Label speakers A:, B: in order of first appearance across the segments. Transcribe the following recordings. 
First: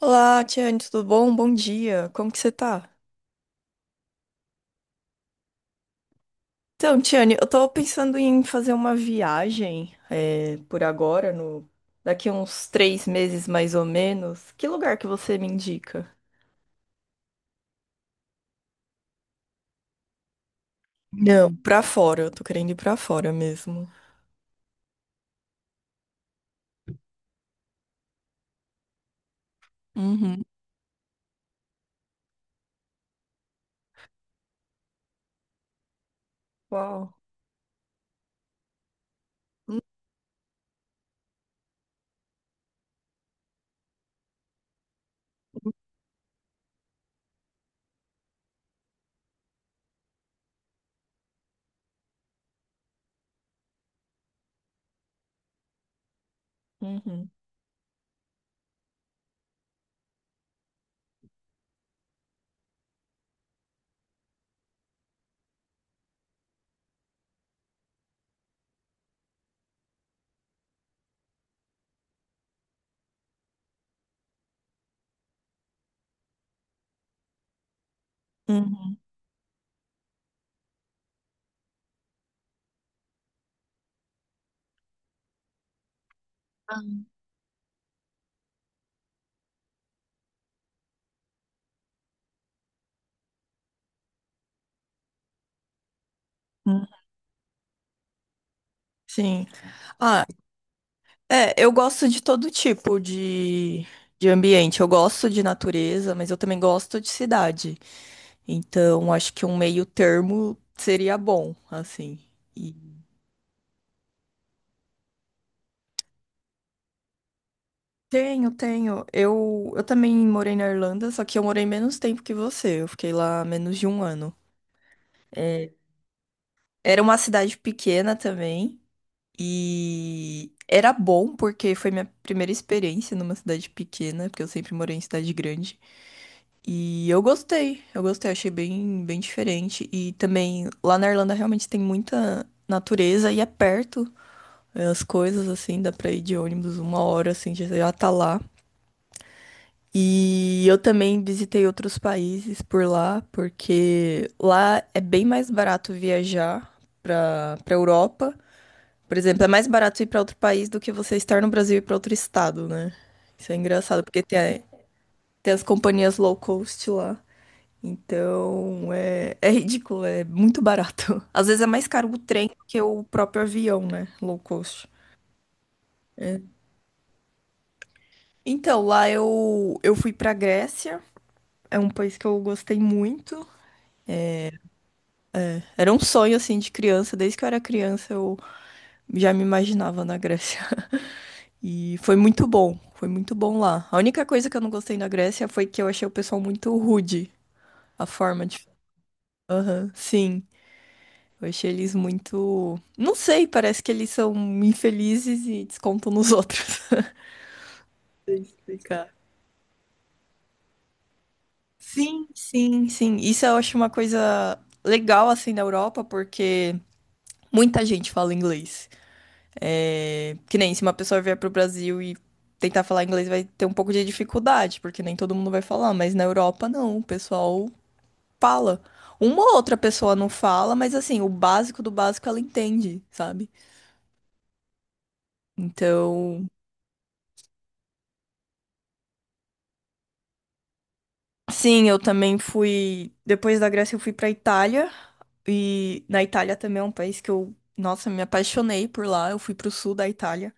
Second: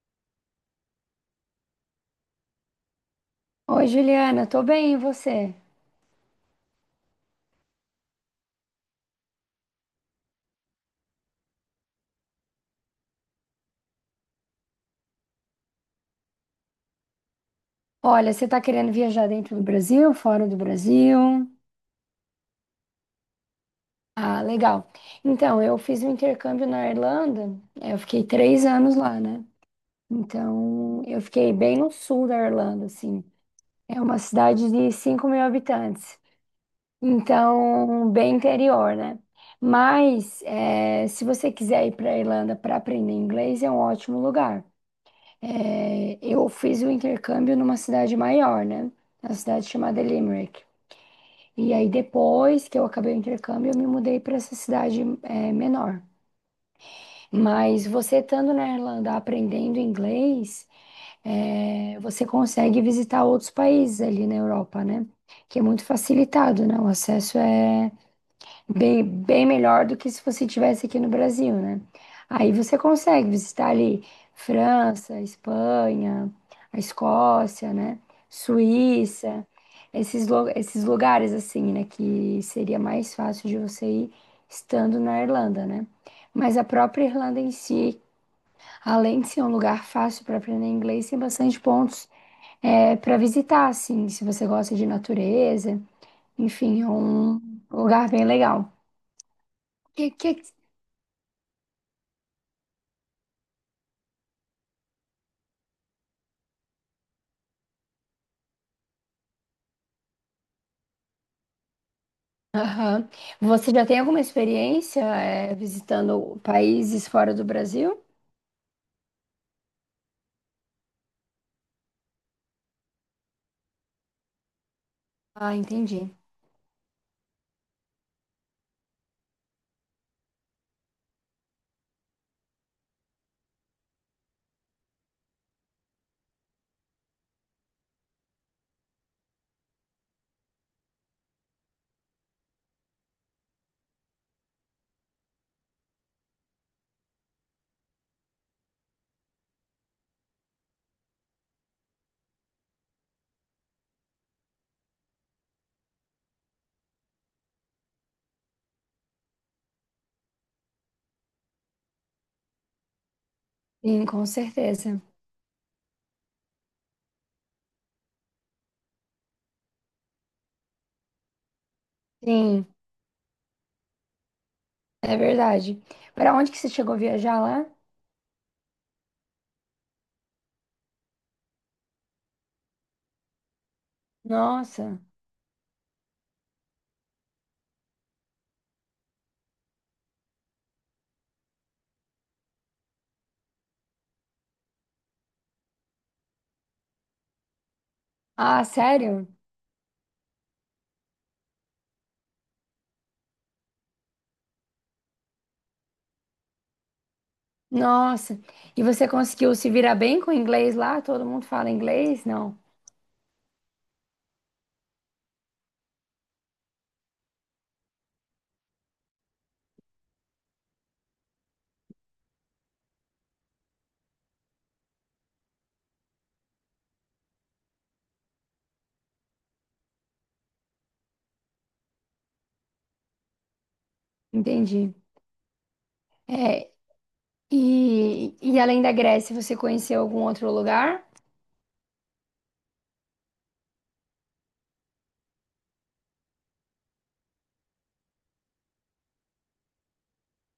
A: Olá, Tiane, tudo bom? Bom dia. Como que você tá?
B: Oi, Juliana, tô bem, e você?
A: Então, Tiane, eu tô pensando em fazer uma viagem por agora, no daqui uns 3 meses mais ou menos. Que lugar que você me indica?
B: Olha, você tá querendo viajar dentro do Brasil, fora do Brasil?
A: Não, pra fora. Eu tô querendo ir pra fora mesmo.
B: Ah, legal. Então, eu fiz um intercâmbio na Irlanda, eu fiquei 3 anos lá, né?
A: Uhum.
B: Então, eu fiquei bem no sul da Irlanda, assim. É uma cidade de 5 mil habitantes,
A: Uau.
B: então, bem interior, né?
A: Uhum.
B: Mas, se você quiser ir para a Irlanda para aprender inglês, é um ótimo lugar. É, eu fiz o intercâmbio numa cidade maior, né? Na cidade chamada Limerick. E aí, depois que eu acabei o intercâmbio, eu me mudei para essa cidade, menor.
A: Uhum.
B: Mas você estando na Irlanda aprendendo inglês, você consegue visitar outros países ali na Europa, né? Que é muito facilitado, né? O acesso é. Bem, bem melhor do que se você tivesse aqui no Brasil, né? Aí você consegue visitar ali França, Espanha, a Escócia, né? Suíça, esses lugares assim, né? Que seria mais fácil de você ir estando na Irlanda, né? Mas a própria Irlanda em si, além de ser um lugar fácil para aprender inglês, tem bastante pontos para visitar, assim, se você gosta de natureza, enfim,
A: Uhum.
B: é um lugar bem legal. O
A: Sim.
B: que,
A: Ah.
B: que.
A: É, eu gosto de todo tipo de ambiente. Eu gosto de natureza, mas eu também gosto de cidade. Então, acho que um meio termo seria bom, assim. E
B: Aham. Você já tem alguma experiência, visitando países fora do Brasil?
A: tenho, tenho. Eu também morei na Irlanda, só que eu morei menos tempo que você. Eu fiquei lá menos de um ano.
B: Ah,
A: É,
B: entendi.
A: era uma cidade pequena também. E era bom porque foi minha primeira experiência numa cidade pequena, porque eu sempre morei em cidade grande. E eu gostei, achei bem, bem diferente. E também lá na Irlanda realmente tem muita natureza e é perto as coisas, assim, dá pra ir de ônibus uma hora, assim, já já tá lá. E eu também visitei outros países por lá, porque lá é bem mais barato viajar pra Europa. Por exemplo, é mais barato ir pra outro país do que você estar no Brasil e ir pra outro estado, né? Isso é engraçado,
B: Sim,
A: porque
B: com certeza.
A: tem as companhias low cost lá. Então, é ridículo, é muito barato. Às vezes é mais caro o trem do
B: Sim,
A: que o próprio avião, né? Low cost.
B: é verdade. Para onde que você chegou a viajar lá?
A: Então, lá eu fui pra Grécia. É um país que eu gostei muito.
B: Nossa.
A: Era um sonho, assim, de criança. Desde que eu era criança, eu já me imaginava na Grécia. E foi muito bom. Foi muito bom lá. A única coisa que eu não gostei na Grécia foi que eu achei o pessoal muito rude. A forma
B: Ah,
A: de.
B: sério?
A: Aham, sim. Eu achei eles muito. Não sei, parece que eles são infelizes e descontam nos outros. Sei
B: Nossa. E você
A: explicar.
B: conseguiu se virar bem com o inglês lá? Todo mundo fala inglês?
A: Sim,
B: Não.
A: sim, sim. Isso eu acho uma coisa legal assim da Europa, porque muita gente fala inglês. Que nem se uma pessoa vier pro Brasil e tentar falar inglês vai ter um pouco de dificuldade, porque nem todo mundo vai falar, mas na Europa não, o pessoal fala. Uma ou outra pessoa não fala, mas assim, o básico do básico ela entende, sabe?
B: Entendi.
A: Então,
B: É, e além da Grécia, você conheceu algum outro lugar?
A: sim, eu também fui. Depois da Grécia, eu fui pra Itália. E na Itália também é um país que eu, nossa, me apaixonei por lá. Eu fui pro sul da Itália,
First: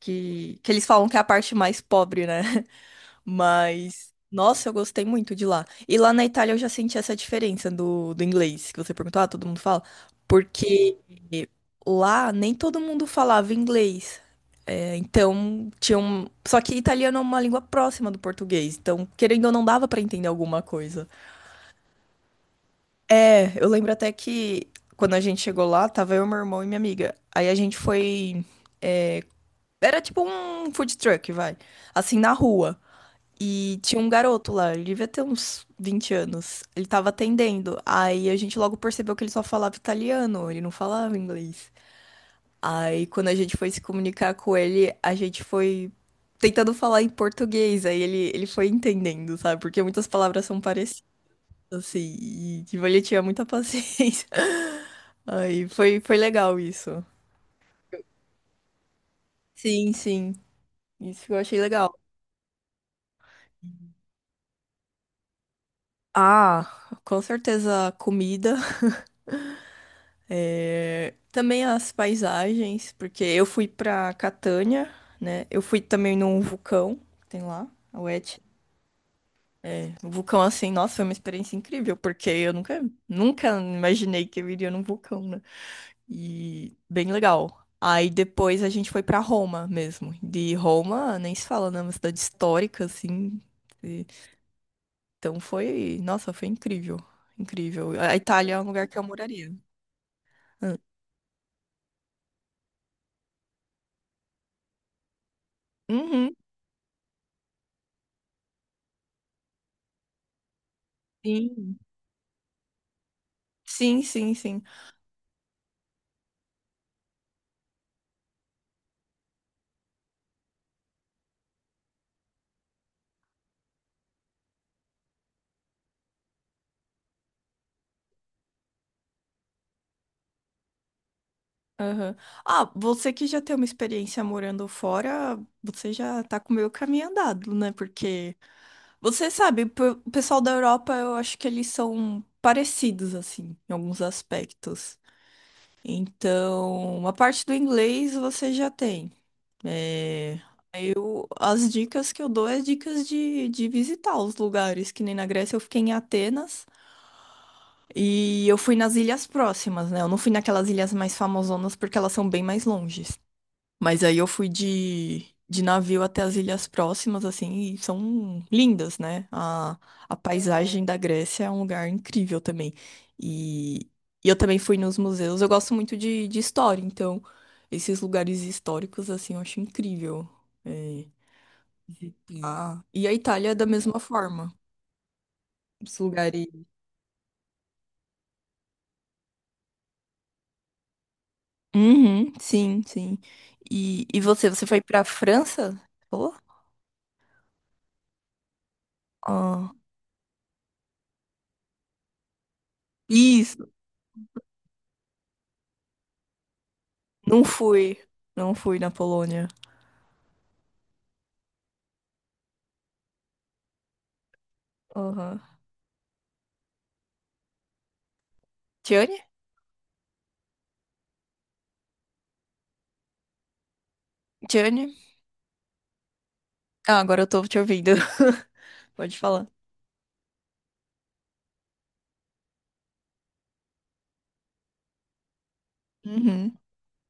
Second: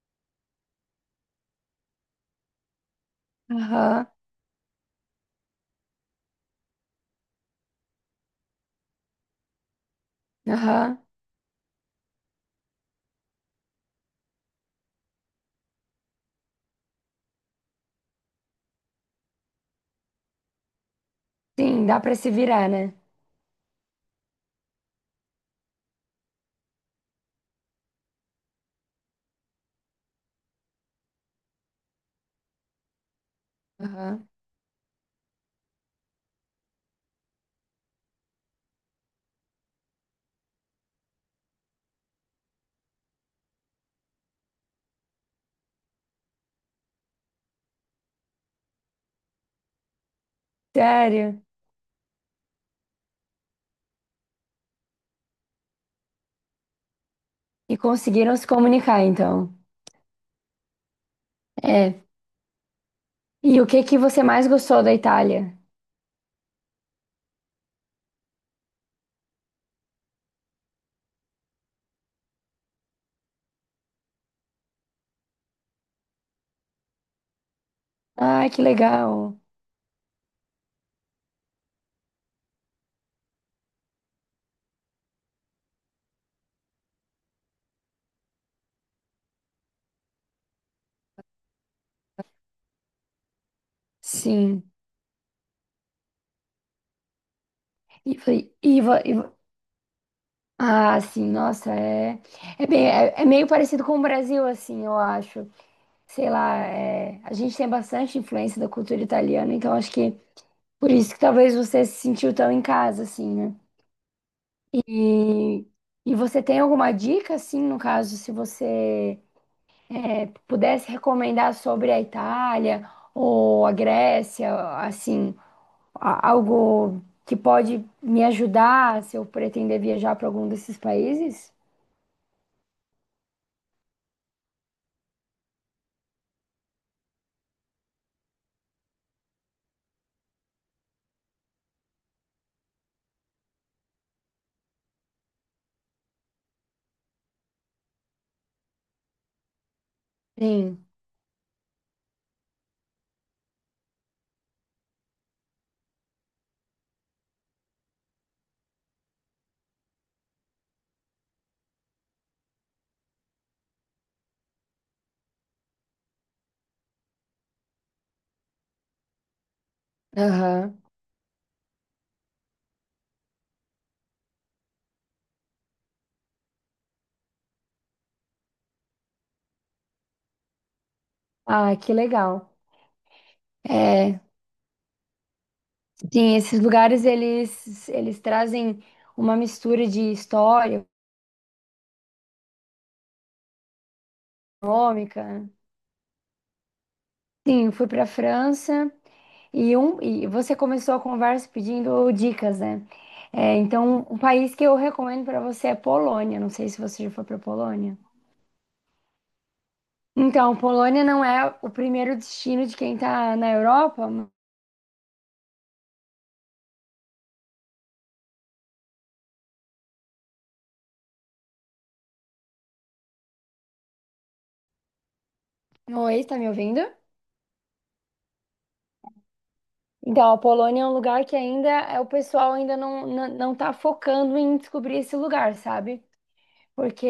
A: que eles falam que é a parte mais pobre, né?
B: Aham,
A: Mas, nossa, eu gostei muito de lá. E lá na Itália eu já senti essa diferença do inglês, que você perguntou, ah, todo mundo fala. Porque
B: aham.
A: lá nem todo mundo falava inglês. É, então, tinha um. Só que italiano é uma língua próxima do português. Então, querendo ou não, dava pra entender alguma coisa.
B: Sim, dá para se virar, né?
A: É, eu lembro até que quando a gente chegou lá, tava eu, meu irmão e minha amiga. Aí a gente foi. Era tipo um food truck, vai. Assim, na rua. E tinha um
B: Aham.
A: garoto lá, ele devia ter uns 20 anos. Ele tava atendendo. Aí a gente logo percebeu que ele só falava italiano, ele não falava inglês. Aí quando a gente foi se comunicar com ele, a gente foi tentando falar em português. Aí ele foi entendendo, sabe? Porque muitas palavras são
B: Sério?
A: assim, e tipo, ele tinha muita paciência. Aí foi legal isso.
B: E conseguiram se comunicar, então.
A: Sim, sim, isso eu achei legal.
B: É. E o que que você mais gostou da Itália?
A: Ah, com certeza a comida, também as paisagens, porque eu fui pra Catânia, né? Eu fui também num vulcão, que tem lá, o Etna.
B: Ah, que legal.
A: Um vulcão assim, nossa, foi uma experiência incrível, porque eu nunca, nunca imaginei que eu iria num vulcão, né? E bem legal. Aí depois a gente foi pra Roma mesmo. De Roma, nem se fala, né? Uma cidade histórica, assim. E-
B: Sim.
A: Então foi. Nossa, foi incrível. Incrível. A
B: E, foi-
A: Itália é um
B: e,
A: lugar que
B: vo-
A: eu
B: e vo-
A: moraria. Ah,
B: ah, sim, nossa, é, é, bem, é, é meio parecido com o Brasil, assim, eu acho. Sei
A: uhum,
B: lá, a gente tem bastante influência da cultura italiana, então acho que por isso que talvez
A: sim.
B: você se sentiu tão em casa, assim, né?
A: Sim, sim, sim.
B: E, e você tem alguma dica, assim, no caso, se você pudesse recomendar sobre a Itália ou a Grécia, assim, algo que pode me ajudar se eu pretender viajar para algum desses países?
A: Aham. Ah, você que já tem uma experiência morando fora, você já tá com o meio caminho andado, né? Porque você sabe, o pessoal da Europa, eu acho que eles são parecidos, assim, em alguns aspectos. Então, uma parte do inglês você já tem. É,
B: Sim.
A: as dicas que eu dou é dicas de visitar os lugares, que nem na Grécia eu fiquei em Atenas e eu fui nas ilhas próximas, né? Eu não fui naquelas ilhas mais famosonas porque elas são bem mais longe. Mas aí eu fui de navio até as ilhas próximas, assim, e são lindas, né? A
B: Aham.
A: paisagem da Grécia é um lugar incrível também. E, e eu também fui nos museus. Eu gosto muito de história, então esses lugares históricos, assim, eu acho incrível é,
B: Ah, que legal.
A: visitar. E a Itália é da mesma
B: É,
A: forma. Os
B: sim,
A: lugares.
B: esses lugares eles trazem uma mistura de história,
A: Uhum, sim, sim. E você, foi pra
B: econômica.
A: França? Falou?
B: Sim, fui para a França.
A: Ah,
B: E você começou a conversa pedindo dicas, né? É,
A: isso,
B: então, um país que eu recomendo para você é Polônia. Não sei se você já foi para
A: não fui.
B: Polônia.
A: Não fui na Polônia.
B: Então, Polônia não é o primeiro destino de quem tá na Europa.
A: Aham. Johnny? Johnny?
B: Oi, tá me ouvindo?
A: Ah, agora eu tô te ouvindo. Pode falar.
B: Então, a Polônia é um lugar que ainda é o pessoal ainda não tá focando em descobrir esse lugar, sabe?
A: Uhum.
B: Porque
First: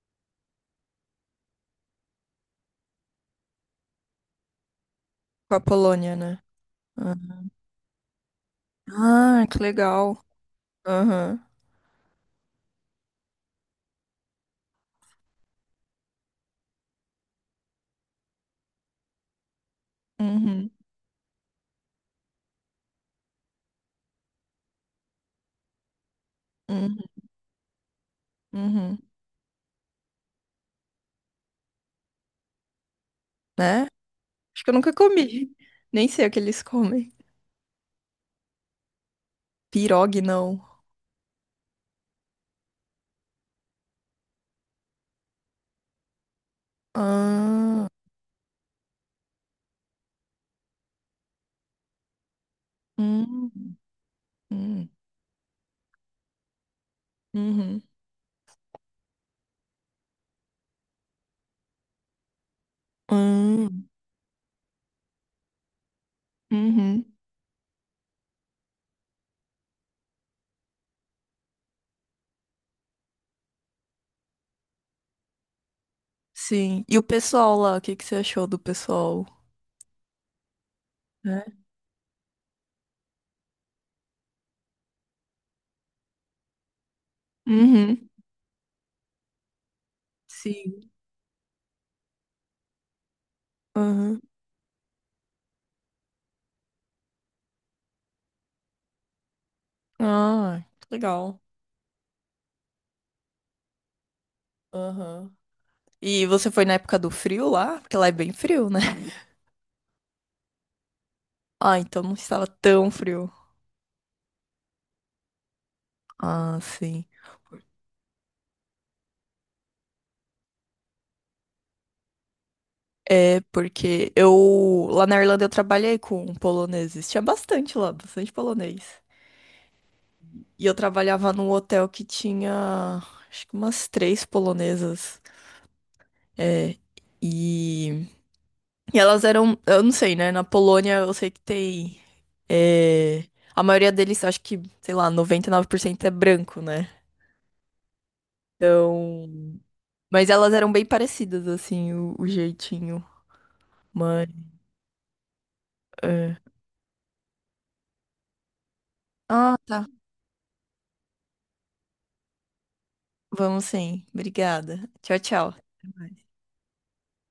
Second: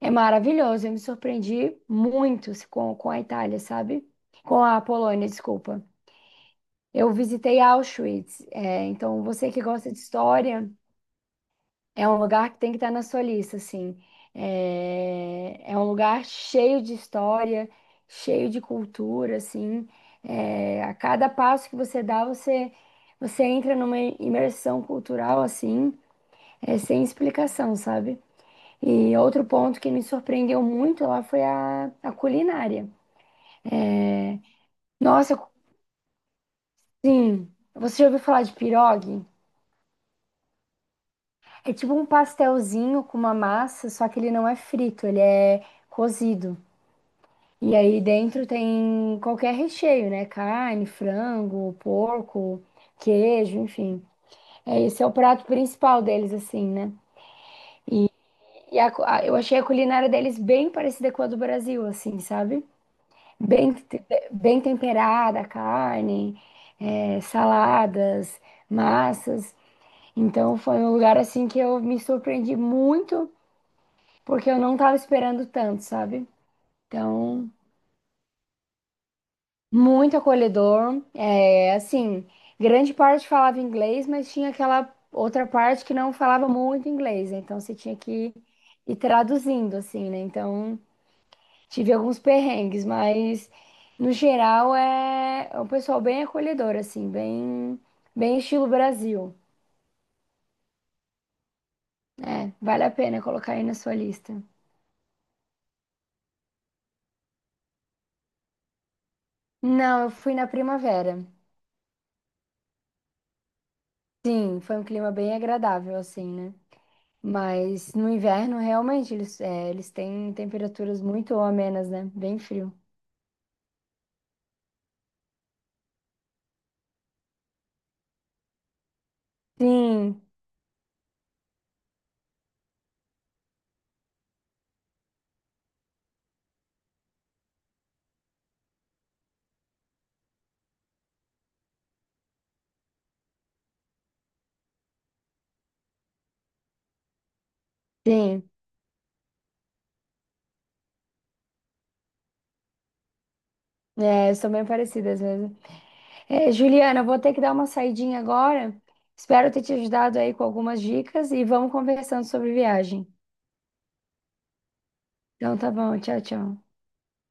B: é maravilhoso. Eu me surpreendi muito com a Itália, sabe? Com a Polônia,
A: Com a
B: desculpa.
A: Polônia, né?
B: Eu
A: Ah,
B: visitei Auschwitz, então
A: ah,
B: você
A: que
B: que gosta de
A: legal.
B: história,
A: Aham.
B: é um lugar que tem que estar na sua lista, assim. É um lugar cheio de história, cheio de cultura, assim.
A: Uhum.
B: É, a cada passo que você dá, você entra numa imersão cultural, assim,
A: Uhum.
B: sem explicação, sabe?
A: Uhum.
B: E outro ponto que me surpreendeu muito lá foi a culinária.
A: Né? Acho que eu nunca
B: Nossa,
A: comi. Nem sei o que eles comem.
B: sim, você já ouviu falar de pirogue?
A: Pirogue, não.
B: É tipo um pastelzinho com uma massa, só que ele não é frito, ele é cozido. E
A: Ah.
B: aí dentro tem qualquer recheio, né? Carne, frango, porco,
A: Hum.
B: queijo, enfim. É,
A: Hum.
B: esse é o prato principal deles, assim, né?
A: Uhum.
B: E eu achei a culinária deles bem parecida com a do Brasil, assim, sabe? Bem,
A: Hum.
B: te- bem temperada, a carne,
A: Uhum.
B: saladas, massas. Então foi um lugar assim que eu me surpreendi muito porque eu não tava esperando tanto, sabe?
A: Sim. E o
B: Então,
A: pessoal lá, o que que você achou do pessoal?
B: muito acolhedor.
A: Né?
B: É, assim, grande parte falava inglês, mas tinha aquela outra parte que não falava muito inglês, né? Então você tinha
A: Uhum.
B: que ir traduzindo, assim, né? Então,
A: Sim.
B: tive alguns perrengues, mas no
A: Uhum.
B: geral é um pessoal bem acolhedor, assim, bem, bem estilo Brasil.
A: Ah, que legal.
B: É, vale a pena colocar aí na sua lista.
A: Aham. E você foi na época do frio lá? Porque lá é bem frio, né?
B: Não, eu fui na primavera.
A: Ah, então não estava tão frio.
B: Sim, foi um clima bem agradável, assim, né?
A: Ah, sim.
B: Mas no inverno, realmente, eles têm temperaturas muito amenas, né? Bem frio.
A: É, porque lá na Irlanda eu trabalhei com poloneses. Tinha bastante lá, bastante polonês.
B: Sim,
A: E eu trabalhava num hotel que tinha, acho que umas três polonesas. É, e, e elas eram, eu não sei, né? Na Polônia eu sei que tem. é, a maioria deles, acho que, sei lá, 99% é branco, né?
B: sim.
A: Então. Mas elas eram bem parecidas, assim, o jeitinho. Mas.
B: É, são bem parecidas mesmo.
A: É.
B: É, Juliana, eu vou ter que dar uma saidinha agora. Espero
A: Ah,
B: ter te
A: tá.
B: ajudado aí com algumas dicas e vamos conversando sobre viagem.
A: Vamos sim. Obrigada. Tchau, tchau.
B: Então tá
A: Até
B: bom, tchau,
A: mais.
B: tchau.